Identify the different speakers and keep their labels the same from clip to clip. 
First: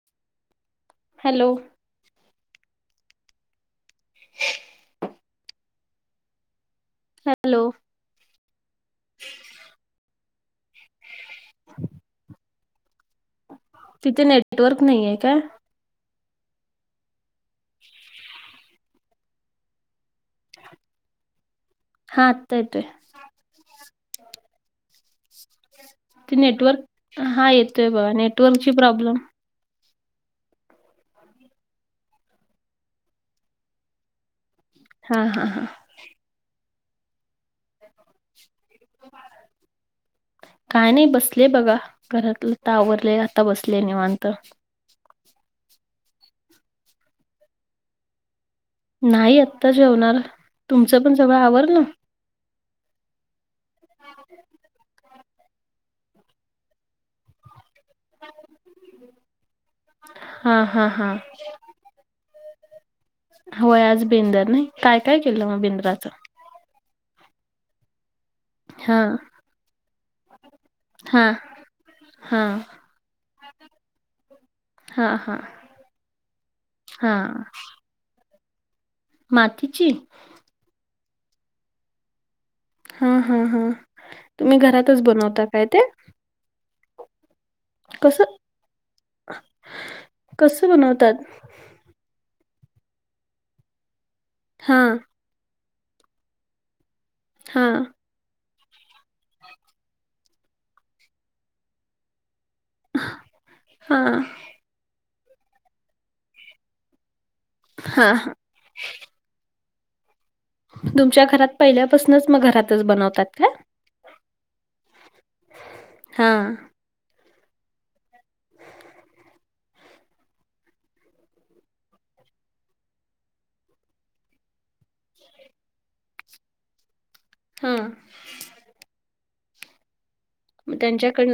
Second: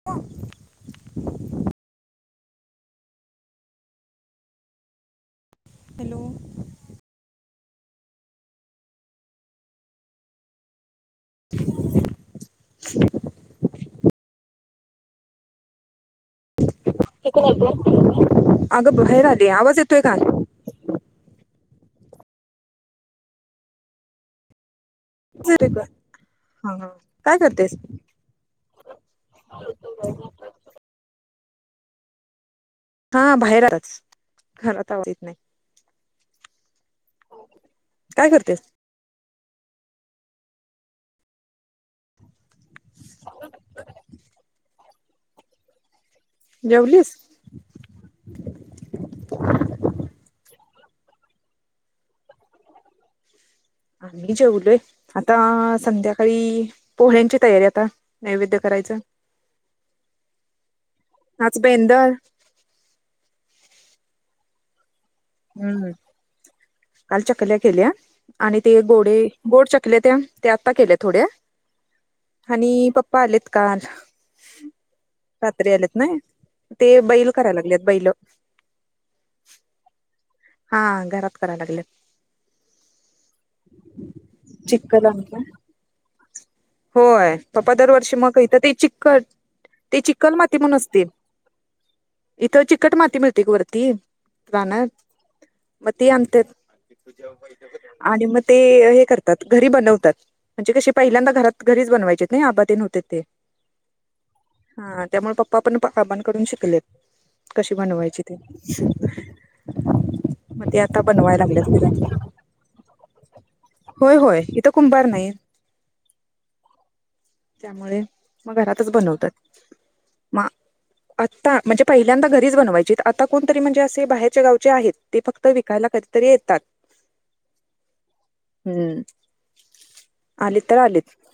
Speaker 1: [inaudible]
Speaker 2: Hello. [inaudible]
Speaker 1: Hello.
Speaker 2: Hello.
Speaker 1: [inaudible]
Speaker 2: तिथे network नाहीेये का?
Speaker 1: तिथे नेटवर्क नाहीये का? अगं बाहेर आली आवाज येतोय का?
Speaker 2: हा आता येतोय.
Speaker 1: येतोय का
Speaker 2: तिथे
Speaker 1: हा
Speaker 2: नेटवर्क,
Speaker 1: हा काय
Speaker 2: हा
Speaker 1: करतेस
Speaker 2: येतोय बघा नेटवर्कची प्रॉब्लेम.
Speaker 1: [unintelligible] हा बाहेरच घरात आवाज येत
Speaker 2: हा
Speaker 1: नाही
Speaker 2: हा हा.
Speaker 1: काय करतेस?
Speaker 2: काय नाही बसलेय बघा. घरातलं आता आवरलंय आता बसलेय निवांत.
Speaker 1: जेवलीस?
Speaker 2: नाही आत्ता जेवणार. तुमचं पण सगळं आवरलं?
Speaker 1: आम्ही जेवलोय. आता संध्याकाळी पोळ्यांची तयारी आता नैवेद्य करायचं.
Speaker 2: हा हा हा.
Speaker 1: आज बेंदर.
Speaker 2: होय, आज बेंदर ना. काय काय केलं मग
Speaker 1: हम्म
Speaker 2: बिंद्राचं?
Speaker 1: काल चकल्या केल्या. आणि ते
Speaker 2: हा
Speaker 1: गोडे गोड चकल्या त्या, ते आत्ता केल्या थोड्या.
Speaker 2: हा हा
Speaker 1: आणि पप्पा आलेत काल
Speaker 2: हा हा
Speaker 1: रात्री आल्यात ना, ते
Speaker 2: हा
Speaker 1: बैल करायला लागलेत, बैल.
Speaker 2: मातीची?
Speaker 1: हा, घरात करायला लागलेत.
Speaker 2: हा हा हा, तुम्ही घरातच
Speaker 1: चिक्कल आमच्या
Speaker 2: बनवता काय ते?
Speaker 1: होय, पप्पा दरवर्षी
Speaker 2: कसं
Speaker 1: मग इथ ते चिक्कट ते चिकण माती
Speaker 2: कसं
Speaker 1: म्हणून असते
Speaker 2: बनवतात
Speaker 1: इथं चिकट माती मिळते ग वरती,
Speaker 2: हा
Speaker 1: राणात. मग ती आणतेत.
Speaker 2: हा
Speaker 1: आणि मग ते हे करतात घरी बनवतात म्हणजे कशी पहिल्यांदा घरात घरीच बनवायचेत नई, आबा तेन होते ते.
Speaker 2: हा
Speaker 1: हा त्यामुळे पप्पा पण आबांकडून शिकलेत, कशी
Speaker 2: हां,
Speaker 1: बनवायची
Speaker 2: हां.
Speaker 1: ते. [inaudible]
Speaker 2: तुमच्या
Speaker 1: बनवाय
Speaker 2: घरात
Speaker 1: लागल्यात
Speaker 2: पहिल्यापासनच मग घरातच बनवतात का?
Speaker 1: होय होय, इथं कुंभार नाही.
Speaker 2: हा.
Speaker 1: त्यामुळे मग घरातच बनवतात. आता म्हणजे पहिल्यांदा घरीच बनवायचीत. आता कोणतरी म्हणजे असे बाहेरच्या गावचे आहेत. ते फक्त विकायला कधीतरी येतात.
Speaker 2: हां.
Speaker 1: हा आली तर आलीत.
Speaker 2: पण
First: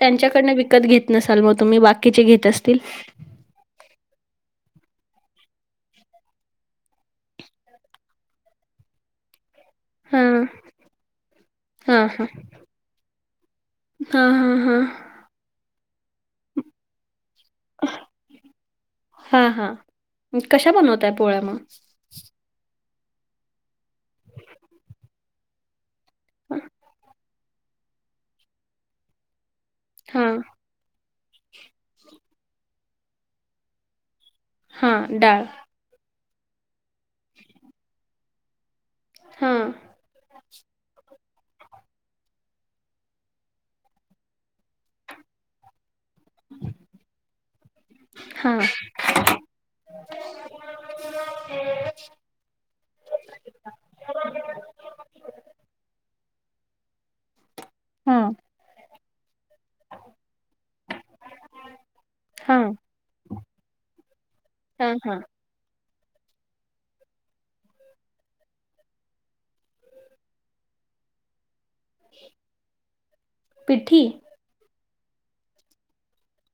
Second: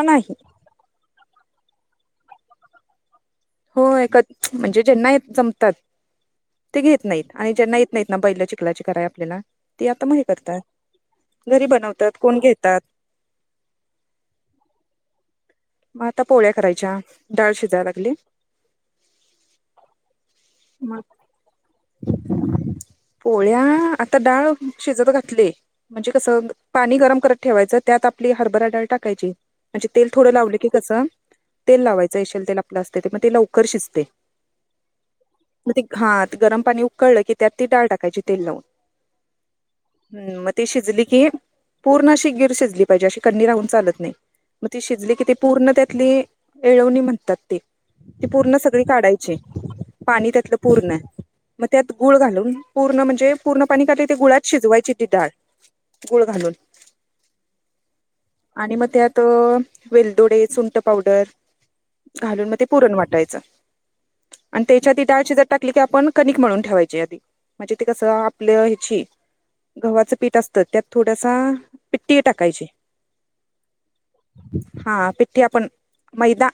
Speaker 2: त्यांच्याकडन विकत घेत नसाल मग तुम्ही, बाकीचे घेत असतील.
Speaker 1: होय, एक म्हणजे ज्यांना जमतात. ते घेत नाहीत आणि ज्यांना येत नाहीत ना, बैल चिखलाची करायला आपल्याला ती आता म हे
Speaker 2: हां,
Speaker 1: करतात, घरी बनवतात, कोण घेतात.
Speaker 2: हा हा हा.
Speaker 1: मग आता पोळ्या करायच्या, डाळ शिजाय लागली.
Speaker 2: हा हा, कशा
Speaker 1: मग
Speaker 2: बनवताय पोळ्या मग?
Speaker 1: पोळ्या आता डाळ शिजत घातलीय. म्हणजे कसं पाणी गरम करत ठेवायचं, त्यात आपली हरभरा डाळ टाकायची म्हणजे तेल थोडं
Speaker 2: हां,
Speaker 1: लावले कस तेल लावायचं. हेशल तेल आपलं असते ते, मग ते लवकर शिजते.
Speaker 2: हा, डाळ
Speaker 1: मग ते हा गरम पाणी उकळलं की, त्यात ती डाळ टाकायची तेल लावून
Speaker 2: हां,
Speaker 1: मग ती शिजली की, पूर्ण अशी गीर शिजली पाहिजे, अशी कंनी राहून चालत नाही. मग ते शिजले की, ती पूर्ण त्यातली एळवणी म्हणतात ते, ती पूर्ण
Speaker 2: हां.
Speaker 1: सगळी काढा यची. पाणी त्यातलं पूर्ण मग त्यात गुळ घालून पूर्ण म्हणजे पूर्ण पाणी काढले ते गुळात शिजवायची ती डाळ. गुळ घालून
Speaker 2: हां.
Speaker 1: आणि मग त्यात वेलदोडे, सुंट पावडर घालून मग
Speaker 2: हां,
Speaker 1: ते पुरण वाटायचं. आणि तेच्यात
Speaker 2: हां,
Speaker 1: ती
Speaker 2: हां.
Speaker 1: डाळ शिजत टाकली की, आपण कनिक म्हणून ठेवायचे आधी म्हणजे ते कस आपल्या ह्याची गव्हाच पीठ असतं त्यात थोडसा पिट्टी टाकायची.
Speaker 2: पिठ्ठठी?
Speaker 1: हा, पिठ्ठी आपण, मैदा.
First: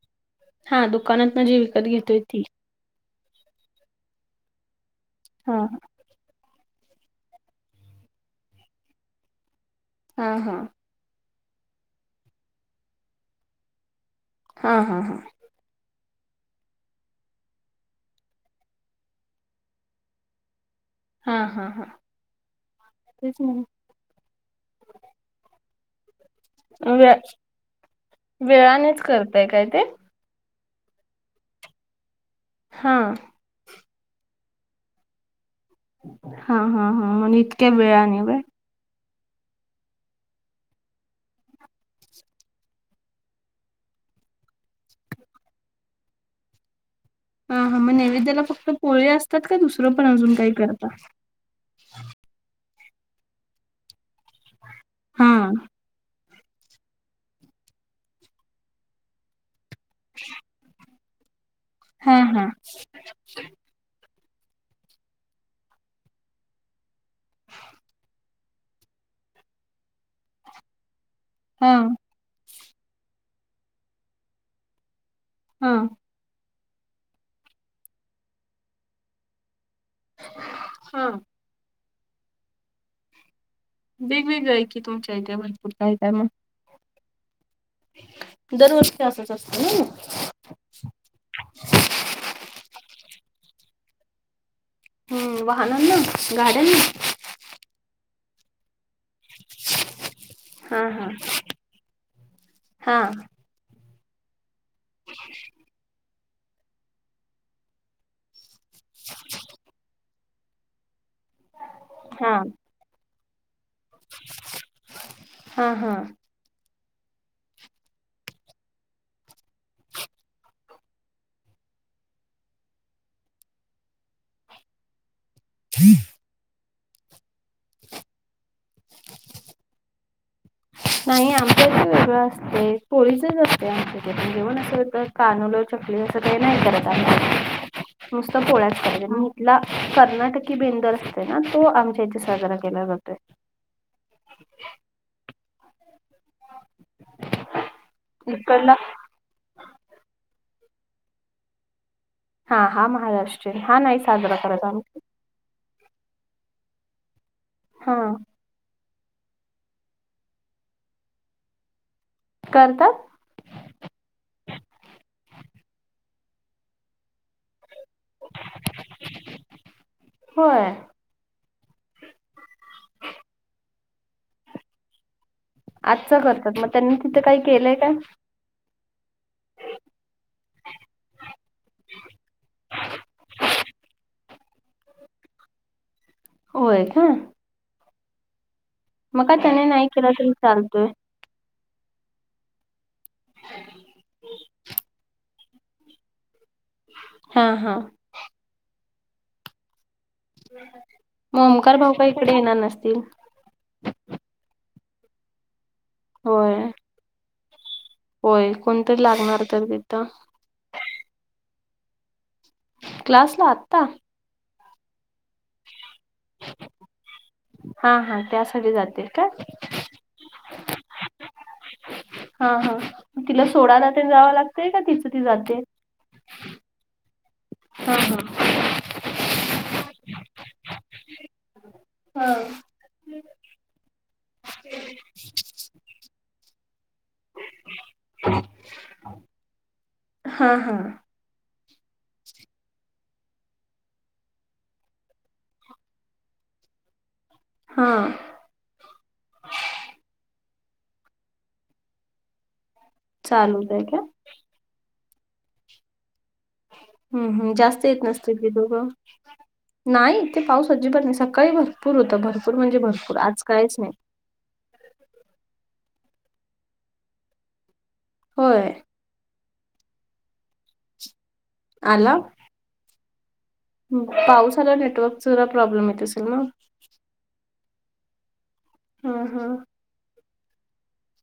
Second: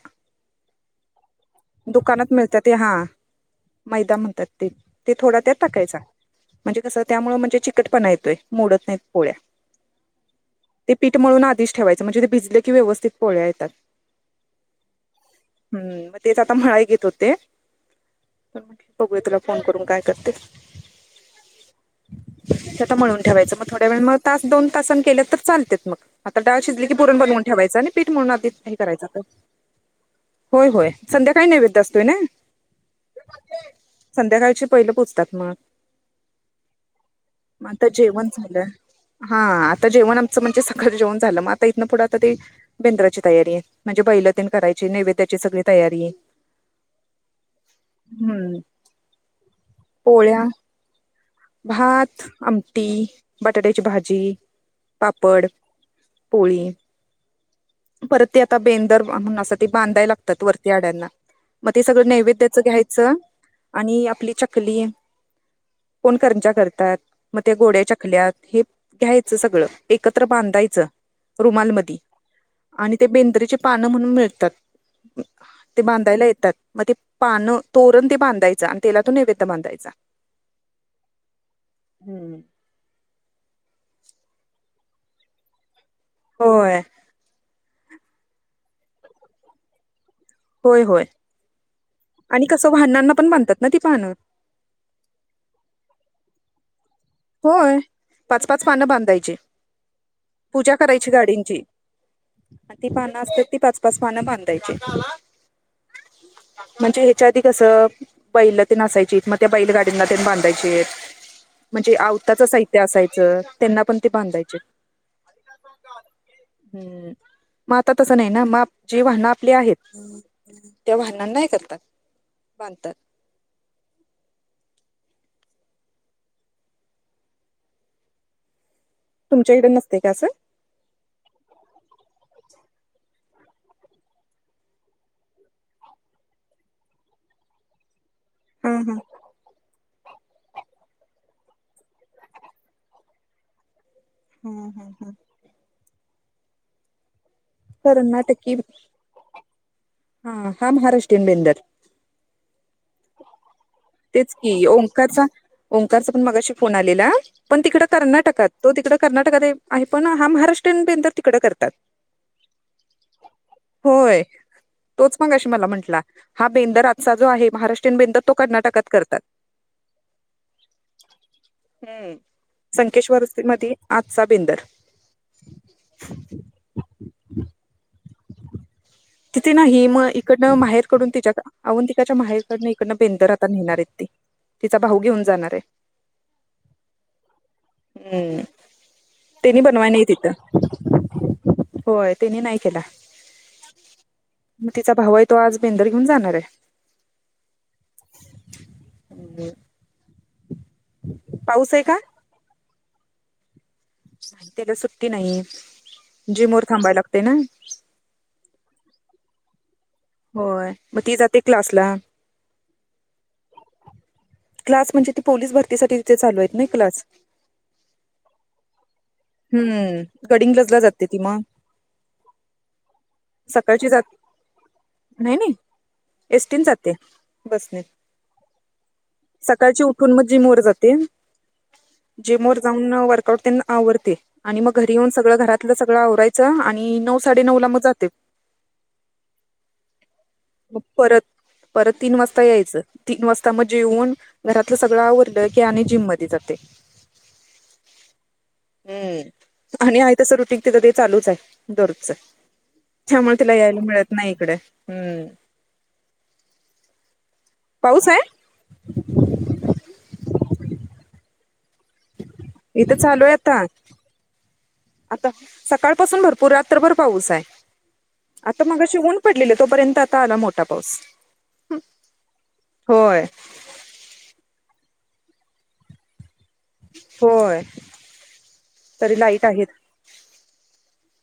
Speaker 2: हा दुकानात न, जी विकत घेतोय
Speaker 1: दुकानात
Speaker 2: ती.
Speaker 1: मिळतात ते हा, मैदा म्हणतात ते, ते थोडा त्यात
Speaker 2: हां,
Speaker 1: टाकायचा. म्हणजे कसं, त्यामुळे म्हणजे, चिकटपणा येतोय, मोडत नाही पोळ्या.
Speaker 2: हा-हा.
Speaker 1: ते पीठ मळून आधीच ठेवायचं. म्हणजे ते भिजले कि व्यवस्थित पोळ्या येतात.
Speaker 2: हा-हा-हा.
Speaker 1: हम्म, मग तेच आता मळाय घेत होते. तर म्हणलं बघूया तुला फोन करून काय करते.
Speaker 2: हां, हां, हां.
Speaker 1: ते आता मळून
Speaker 2: तेच
Speaker 1: ठेवायचं,
Speaker 2: म्हण
Speaker 1: मग थोड मग तास, दोन तासानं केल तर चालत म, आता डाळ शिजली की,
Speaker 2: वेळ
Speaker 1: पुरण बनवून ठेवायच. पिट मळून आधी हे
Speaker 2: वेळानेच
Speaker 1: करायचं आता,
Speaker 2: करताय काय ते?
Speaker 1: होय-होय संध्याकाळी नैवेद असतोय नी.
Speaker 2: हा.
Speaker 1: संध्याकाळची पहिले पोचतात मग.
Speaker 2: हा-हा-हा, म
Speaker 1: मग
Speaker 2: इतके
Speaker 1: आता
Speaker 2: वेळा ने
Speaker 1: जेवण
Speaker 2: व्हय.
Speaker 1: झालं. हा, आता जेवण आमचं म्हणजे सगळं जेवण झालं. मग आता इथन पुढं आता ते बेंद्राची तयारी, म्हणजे बैलतेन करायची, नैवेद्याची सगळी तयारी.
Speaker 2: हा-हा, मग नैवेद्याला
Speaker 1: हम्म
Speaker 2: फक्त पोळे असतात का? दुसरं पण अजून
Speaker 1: पोळ्या,
Speaker 2: काही करता.
Speaker 1: भात, आमटी, बटाट्याची भाजी,
Speaker 2: हा.
Speaker 1: पापड. पोळी, परत ते आता बेंदर, म्हणून ते बांधाय लागतात वरती आड्यांना. मग ते सगळं
Speaker 2: हा हा
Speaker 1: नैवेद्याचं घ्यायचं, आपली चकली कोण करंजा करतात. मग ते गोड्या चकल्यात हे घ्यायचं सगळं, एकत्र बांधायचं रुमाल
Speaker 2: हा
Speaker 1: मधी, आणि ते बेंद्रीचे पानं म्हणून मिळतात.
Speaker 2: हा
Speaker 1: ते बांधायला येतात. मग ते पानं, तोरण ते बांधायचं, आणि तेलातून नैवेद बांधायचा.
Speaker 2: हा.
Speaker 1: हम्म.
Speaker 2: वेगवेगळं आहे की, तुमच्या इथे भरपूर काय-काय मग.
Speaker 1: होय.
Speaker 2: दरवर्षी असच असत ना म.
Speaker 1: होय-होय, आणि कसं वाहनांना पण बांधतात ना ती पान.
Speaker 2: हम्म, वाहनांना, गाड्यांना.
Speaker 1: होय, पाच-पाच पानं बांधायची. पूजा
Speaker 2: हा हा.
Speaker 1: करायची गाडीची, आणि ती
Speaker 2: हा
Speaker 1: पान असतात ती पाच पाच पान बांधायची.
Speaker 2: [inaudible]
Speaker 1: म्हणजे ह्याच्या आधी कसं, बैल तेन असायची, मग त्या बैलगाडींना तेन बांधायचे. म्हणजे
Speaker 2: हा
Speaker 1: आवताचं साहित्य असायचं, त्यांना पण ते बांधायचे.
Speaker 2: हा हा.
Speaker 1: हम्म, मग आता तसं नाही ना, म जे वाहन आपली आहेत. त्या वाहनांना हे करतात. बांधतात.
Speaker 2: [inaudible]
Speaker 1: तुमच्या इकडे नसते काय, असं.
Speaker 2: नाही, आमच्याच वेगळं असते, पोळीचच असते आमच्याकडपण जेवण असं होतात. कानूल, चकली असं काही नाही करत आहे. आम्ही नुसतं पोळ्याच करतोय आम्ही. ला, कर्नाटकी बेंदूर असतोय ना, तो आमच्या इथे साजरा केला जातोय.
Speaker 1: हम हम हम कर्नाटकी,
Speaker 2: इकडला
Speaker 1: हा हा महाराष्ट्रीयन बेंदर
Speaker 2: हा हा महाराष्ट्रीय हा नाही,
Speaker 1: तेच
Speaker 2: साजरा
Speaker 1: की
Speaker 2: करायचा आम्ही
Speaker 1: ओंकारचा ओंकारचा पण मगाशी फोन आलेला पण, तिकड
Speaker 2: हा
Speaker 1: कर्नाटकात तो तिकडं कर्नाटकात आहे पण, हा महाराष्ट्रीयन बेंदर तिकडं करतात
Speaker 2: करतात
Speaker 1: होय, तोच मगाशी मला म्हंटला हा बेंदर आजचा जो आहे महाराष्ट्र बेंदर तो कर्नाटकात करतात
Speaker 2: होय
Speaker 1: हम् संकेश्वरमध्ये आजचा बेंदर,
Speaker 2: आजच करतात मग त्यांनी तिथं काही केलंय काय
Speaker 1: तिथे नाही मग इकडनं माहेरकडून तिच्याकडे अवंतिकाच्या माहेरकडन इकडनं बेंदर आता नेणार आहेत ते, तिचा भाऊ घेऊन जाणार आहे,
Speaker 2: होय काय
Speaker 1: हम्म,
Speaker 2: मग
Speaker 1: तेनी
Speaker 2: त्याने
Speaker 1: बनवाय नाही
Speaker 2: केला तरी
Speaker 1: तिथं
Speaker 2: चालतोय
Speaker 1: होय, त्यांनी नाही केला मग तिचा भाऊ आहे तो आज बेंदर घेऊन आहे
Speaker 2: हा हा मग
Speaker 1: पाऊस
Speaker 2: ओमकार
Speaker 1: आहे का
Speaker 2: भाऊका इकडे येणार नसतील
Speaker 1: त्याला सुट्टी नाही,
Speaker 2: होय
Speaker 1: जिमवर थांबायला लागते ना
Speaker 2: होय, कोणतरी लागणार तर तिथ
Speaker 1: होय, मग ती जाते क्लास ला
Speaker 2: क्लासला आत्ता
Speaker 1: क्लास म्हणजे ती, पोलीस भरतीसाठी तिथ चालू आहेत ना क्लास
Speaker 2: हा हा त्यासाठी जाते काय
Speaker 1: हम्म, गडिंग्लजला जाते ती मग
Speaker 2: हा हा तिला
Speaker 1: सकाळची
Speaker 2: सोडायला तेन
Speaker 1: जात
Speaker 2: जावं लागतय का तिचं ती
Speaker 1: नाही नाही
Speaker 2: जाते
Speaker 1: एसटीन जाते बसने
Speaker 2: हा
Speaker 1: सकाळची उठून मग, जिम वर जाते,
Speaker 2: हा
Speaker 1: जिम वर जाऊन वर्कआउट तेन आवरते आणि मग घरी येऊन सगळं घरातलं सगळं आवरायचं आणि नऊ साडे नऊ ला मग जाते
Speaker 2: हा हा
Speaker 1: मग परत, परत तीन वाजता यायचं तीन वाजता म जेऊन घरातलं सगळं आवरलं की आणि जिम मध्ये जातय.
Speaker 2: हा
Speaker 1: हम्म आणि आहे तसं रुटींग तिथं ते चालूच आहे दररोजच त्यामुळ तिला
Speaker 2: चालू
Speaker 1: यायला
Speaker 2: आहे का
Speaker 1: मिळत नाही इकड हम्म
Speaker 2: हम्म हम् जास्त येत
Speaker 1: पाऊस आहे?
Speaker 2: नसते ती दोघं. नाही, तेे पाऊस अजिबात नाही सकाळी भरपूर होता भरपूर म्हणजे
Speaker 1: इथं
Speaker 2: भरपूर
Speaker 1: चालू आहे
Speaker 2: आज
Speaker 1: आता
Speaker 2: काहीच नाही
Speaker 1: आता सकाळ पाासून भरपूर रात्रभर पाऊस आहे. आता
Speaker 2: होय
Speaker 1: मगाशी ऊन पडलेल तोपर्यंत आता आला मोठा पाऊस,,
Speaker 2: आला?
Speaker 1: होय
Speaker 2: पाऊस आल्याव नेटवर्कच जरा प्रॉब्लेम येत असेल ना?
Speaker 1: होय,,
Speaker 2: ह
Speaker 1: तरी लाईट आहेत.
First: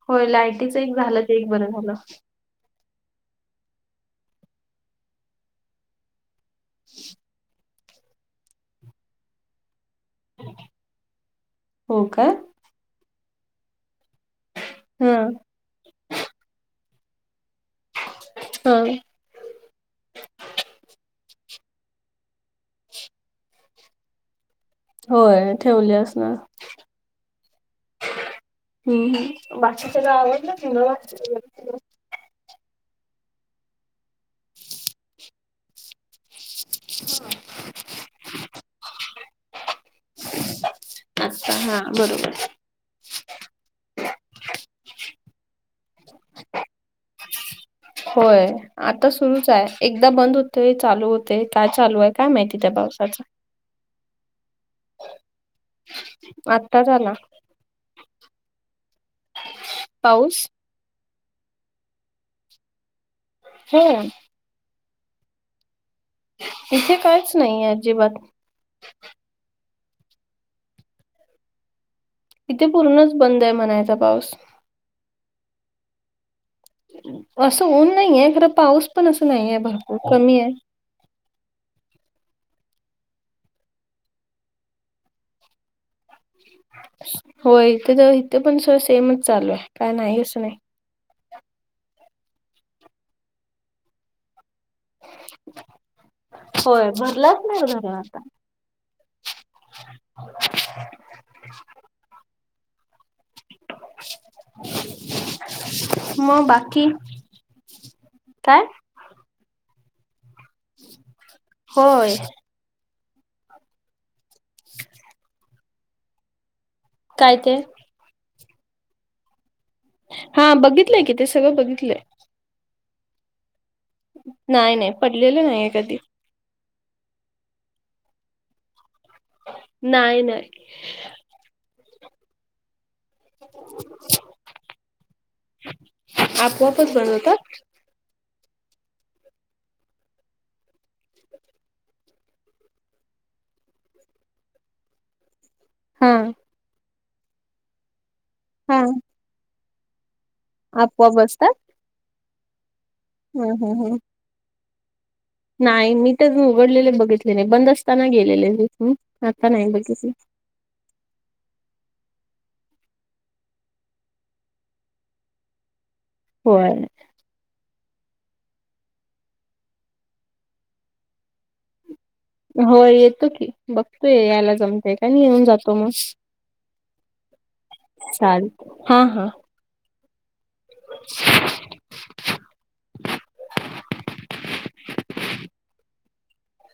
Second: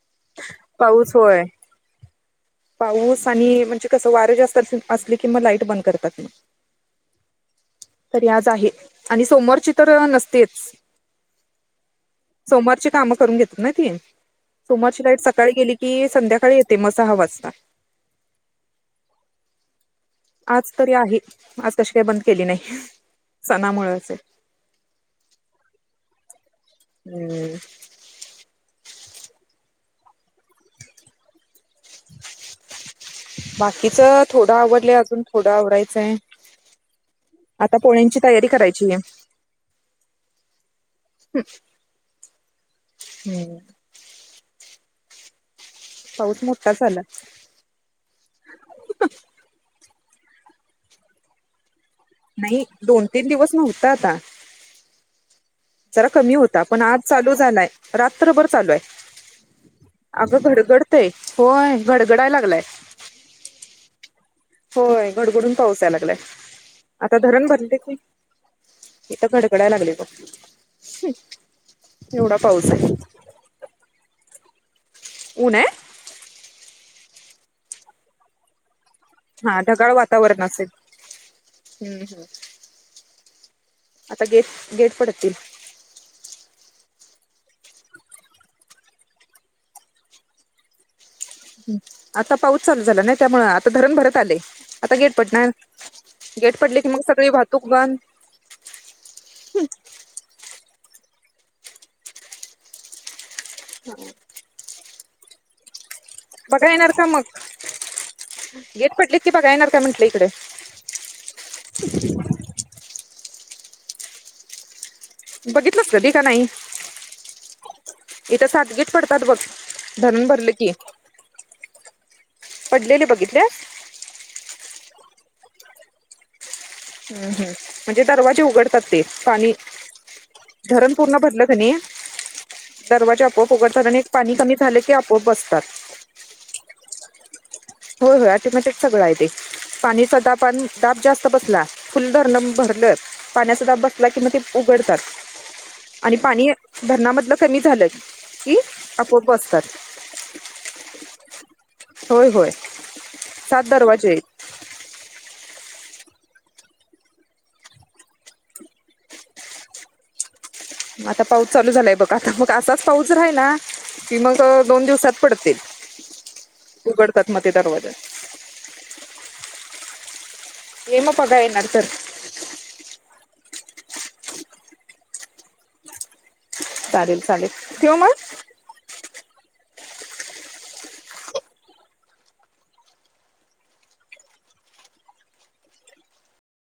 Speaker 2: हो लायटीच एक
Speaker 1: पाऊस
Speaker 2: झालं ते
Speaker 1: होय.
Speaker 2: एक बरं झालं
Speaker 1: पाऊस, आणि म्हणजे कसं वारं जास्त असली कि म लाईट बंद करतात तरी आज आहे आणि सोमवारची तर नसतेच.
Speaker 2: हो काय
Speaker 1: सोमवारची काम करून घेतात ना ती, सोमवारची
Speaker 2: हा
Speaker 1: लाईट सकाळी गेली की की संध्याकाळी येते मग सहा वाजता.
Speaker 2: हं
Speaker 1: आज तरी आहे. आज कशी काय बंद केली नाही? सणामुळचं हय.
Speaker 2: होय, ठेवली असणार.
Speaker 1: हम्म्म.
Speaker 2: हम्म हम्म बाकी सगळं आवरलं. [unintelligible]
Speaker 1: बाकीच थोडं आवरलंय अजून थोडं आवरायचंय. आता पोळ्यांची तयारी करायचीया.
Speaker 2: आता हा बरोबर.
Speaker 1: हम्म. पाऊस मोठाच आला.
Speaker 2: होय, आता सुरूच आहे एकदा बंद होतय, चालू होतय काय चालू आहे काय माहिती
Speaker 1: नाही.
Speaker 2: त्या
Speaker 1: दोन,
Speaker 2: पावसाचा
Speaker 1: तीन दिवस नव्हता आता. जरा कमी होता. पण
Speaker 2: आत्ताच
Speaker 1: आज
Speaker 2: आला
Speaker 1: चालू झालाय. रात्रभर चालू आहे. अगं
Speaker 2: पाऊस
Speaker 1: घडगडतंय. होय, गडगडाय लागलाय.
Speaker 2: [unintelligible]
Speaker 1: होय, गडगडून पाऊस यायला लागलाय.
Speaker 2: इथे
Speaker 1: आता
Speaker 2: काहीच
Speaker 1: धरण
Speaker 2: नाही
Speaker 1: भरले की
Speaker 2: अजिबात
Speaker 1: इथं घडघडाय लागलय बघ. [unintelligible] पाऊस
Speaker 2: इथे
Speaker 1: आहे.
Speaker 2: पूर्णच बंद आहे म्हनायचा पाऊस.
Speaker 1: ऊन हय?
Speaker 2: असं ऊन नाहीये, खरं पाऊस पण असं नाही आहे
Speaker 1: हा ढगाळ
Speaker 2: भरपूर कमी
Speaker 1: वातावरण
Speaker 2: आहे.
Speaker 1: असेल. हम्म, हम्म. आता गेट, गेट पडतील.
Speaker 2: होय, त्याज्या इथे पण सो सेमच चालू हाय, काय नाही असं नाय.
Speaker 1: आता पाऊस चालू झाला ना, त्यामुळं आता धरण भरत आलय. आता गेट पडणार. गेट पडले की
Speaker 2: होय
Speaker 1: मग सगळी
Speaker 2: भरलाच नाही
Speaker 1: वाहतूक
Speaker 2: धरण
Speaker 1: बंद.
Speaker 2: आता.
Speaker 1: [inaudible]
Speaker 2: मग
Speaker 1: बघाय
Speaker 2: बाकी
Speaker 1: येणार का मग?
Speaker 2: काय?
Speaker 1: गेट पडली की बघाय येणार का म्हंटलं इकडे?
Speaker 2: होय. [unintelligible]
Speaker 1: बघितलंस कधी का नाही?
Speaker 2: काय ते?
Speaker 1: इथं सातगीद पडतात बघ. धरण भरले
Speaker 2: हां,
Speaker 1: की
Speaker 2: बघितलंय कि ते सगळं बघितलंय.
Speaker 1: पडलेले बघितलेस.
Speaker 2: नाय, नाय पडलेलं नाहीये कधी.
Speaker 1: हम, हम म्हणजे दरवाजे उघड ते पाणी
Speaker 2: नाही नाही
Speaker 1: धरण पूर्ण भरलं कि नई दरवाजे आपोआप उघडतात आणि एक पाणी कमी झाले की आपोआप बसतात.
Speaker 2: आपोआपच बनवतात.
Speaker 1: होय, होय ऑटोमॅटिक सगळं आहे ते. पाणीचासदापान दाब जास्त बसला फुल धरण भरलं. पाण्याचा दाब बसला की मगं ते उघडतात.
Speaker 2: हा
Speaker 1: आणि पाणी धरणामधलं कमी झालं की
Speaker 2: हा
Speaker 1: आपोआप बसतात.
Speaker 2: आपोआप बसतात.
Speaker 1: होय-होय,
Speaker 2: हम्म
Speaker 1: सात
Speaker 2: हम्म हम्म.
Speaker 1: दरवाजे आहेत.
Speaker 2: नाही, मी तर उघडलेले बघितले नाही, बंद असताना गेलेले, आता नाही बघितले.
Speaker 1: आता पाऊस चालू झालाय बघ. आता मग असाच पाऊस राहिला की मग दोन दिवसांत पडतील,
Speaker 2: होय.
Speaker 1: उघडतात मग ते दरवाजा. ये मग बघाय येणार तर?
Speaker 2: होय, येतो की. बघतोय, यायला जमतेय का नाही. येऊन जातो मग.
Speaker 1: चालेल-चालेल, ठिव मग.
Speaker 2: हा-हा.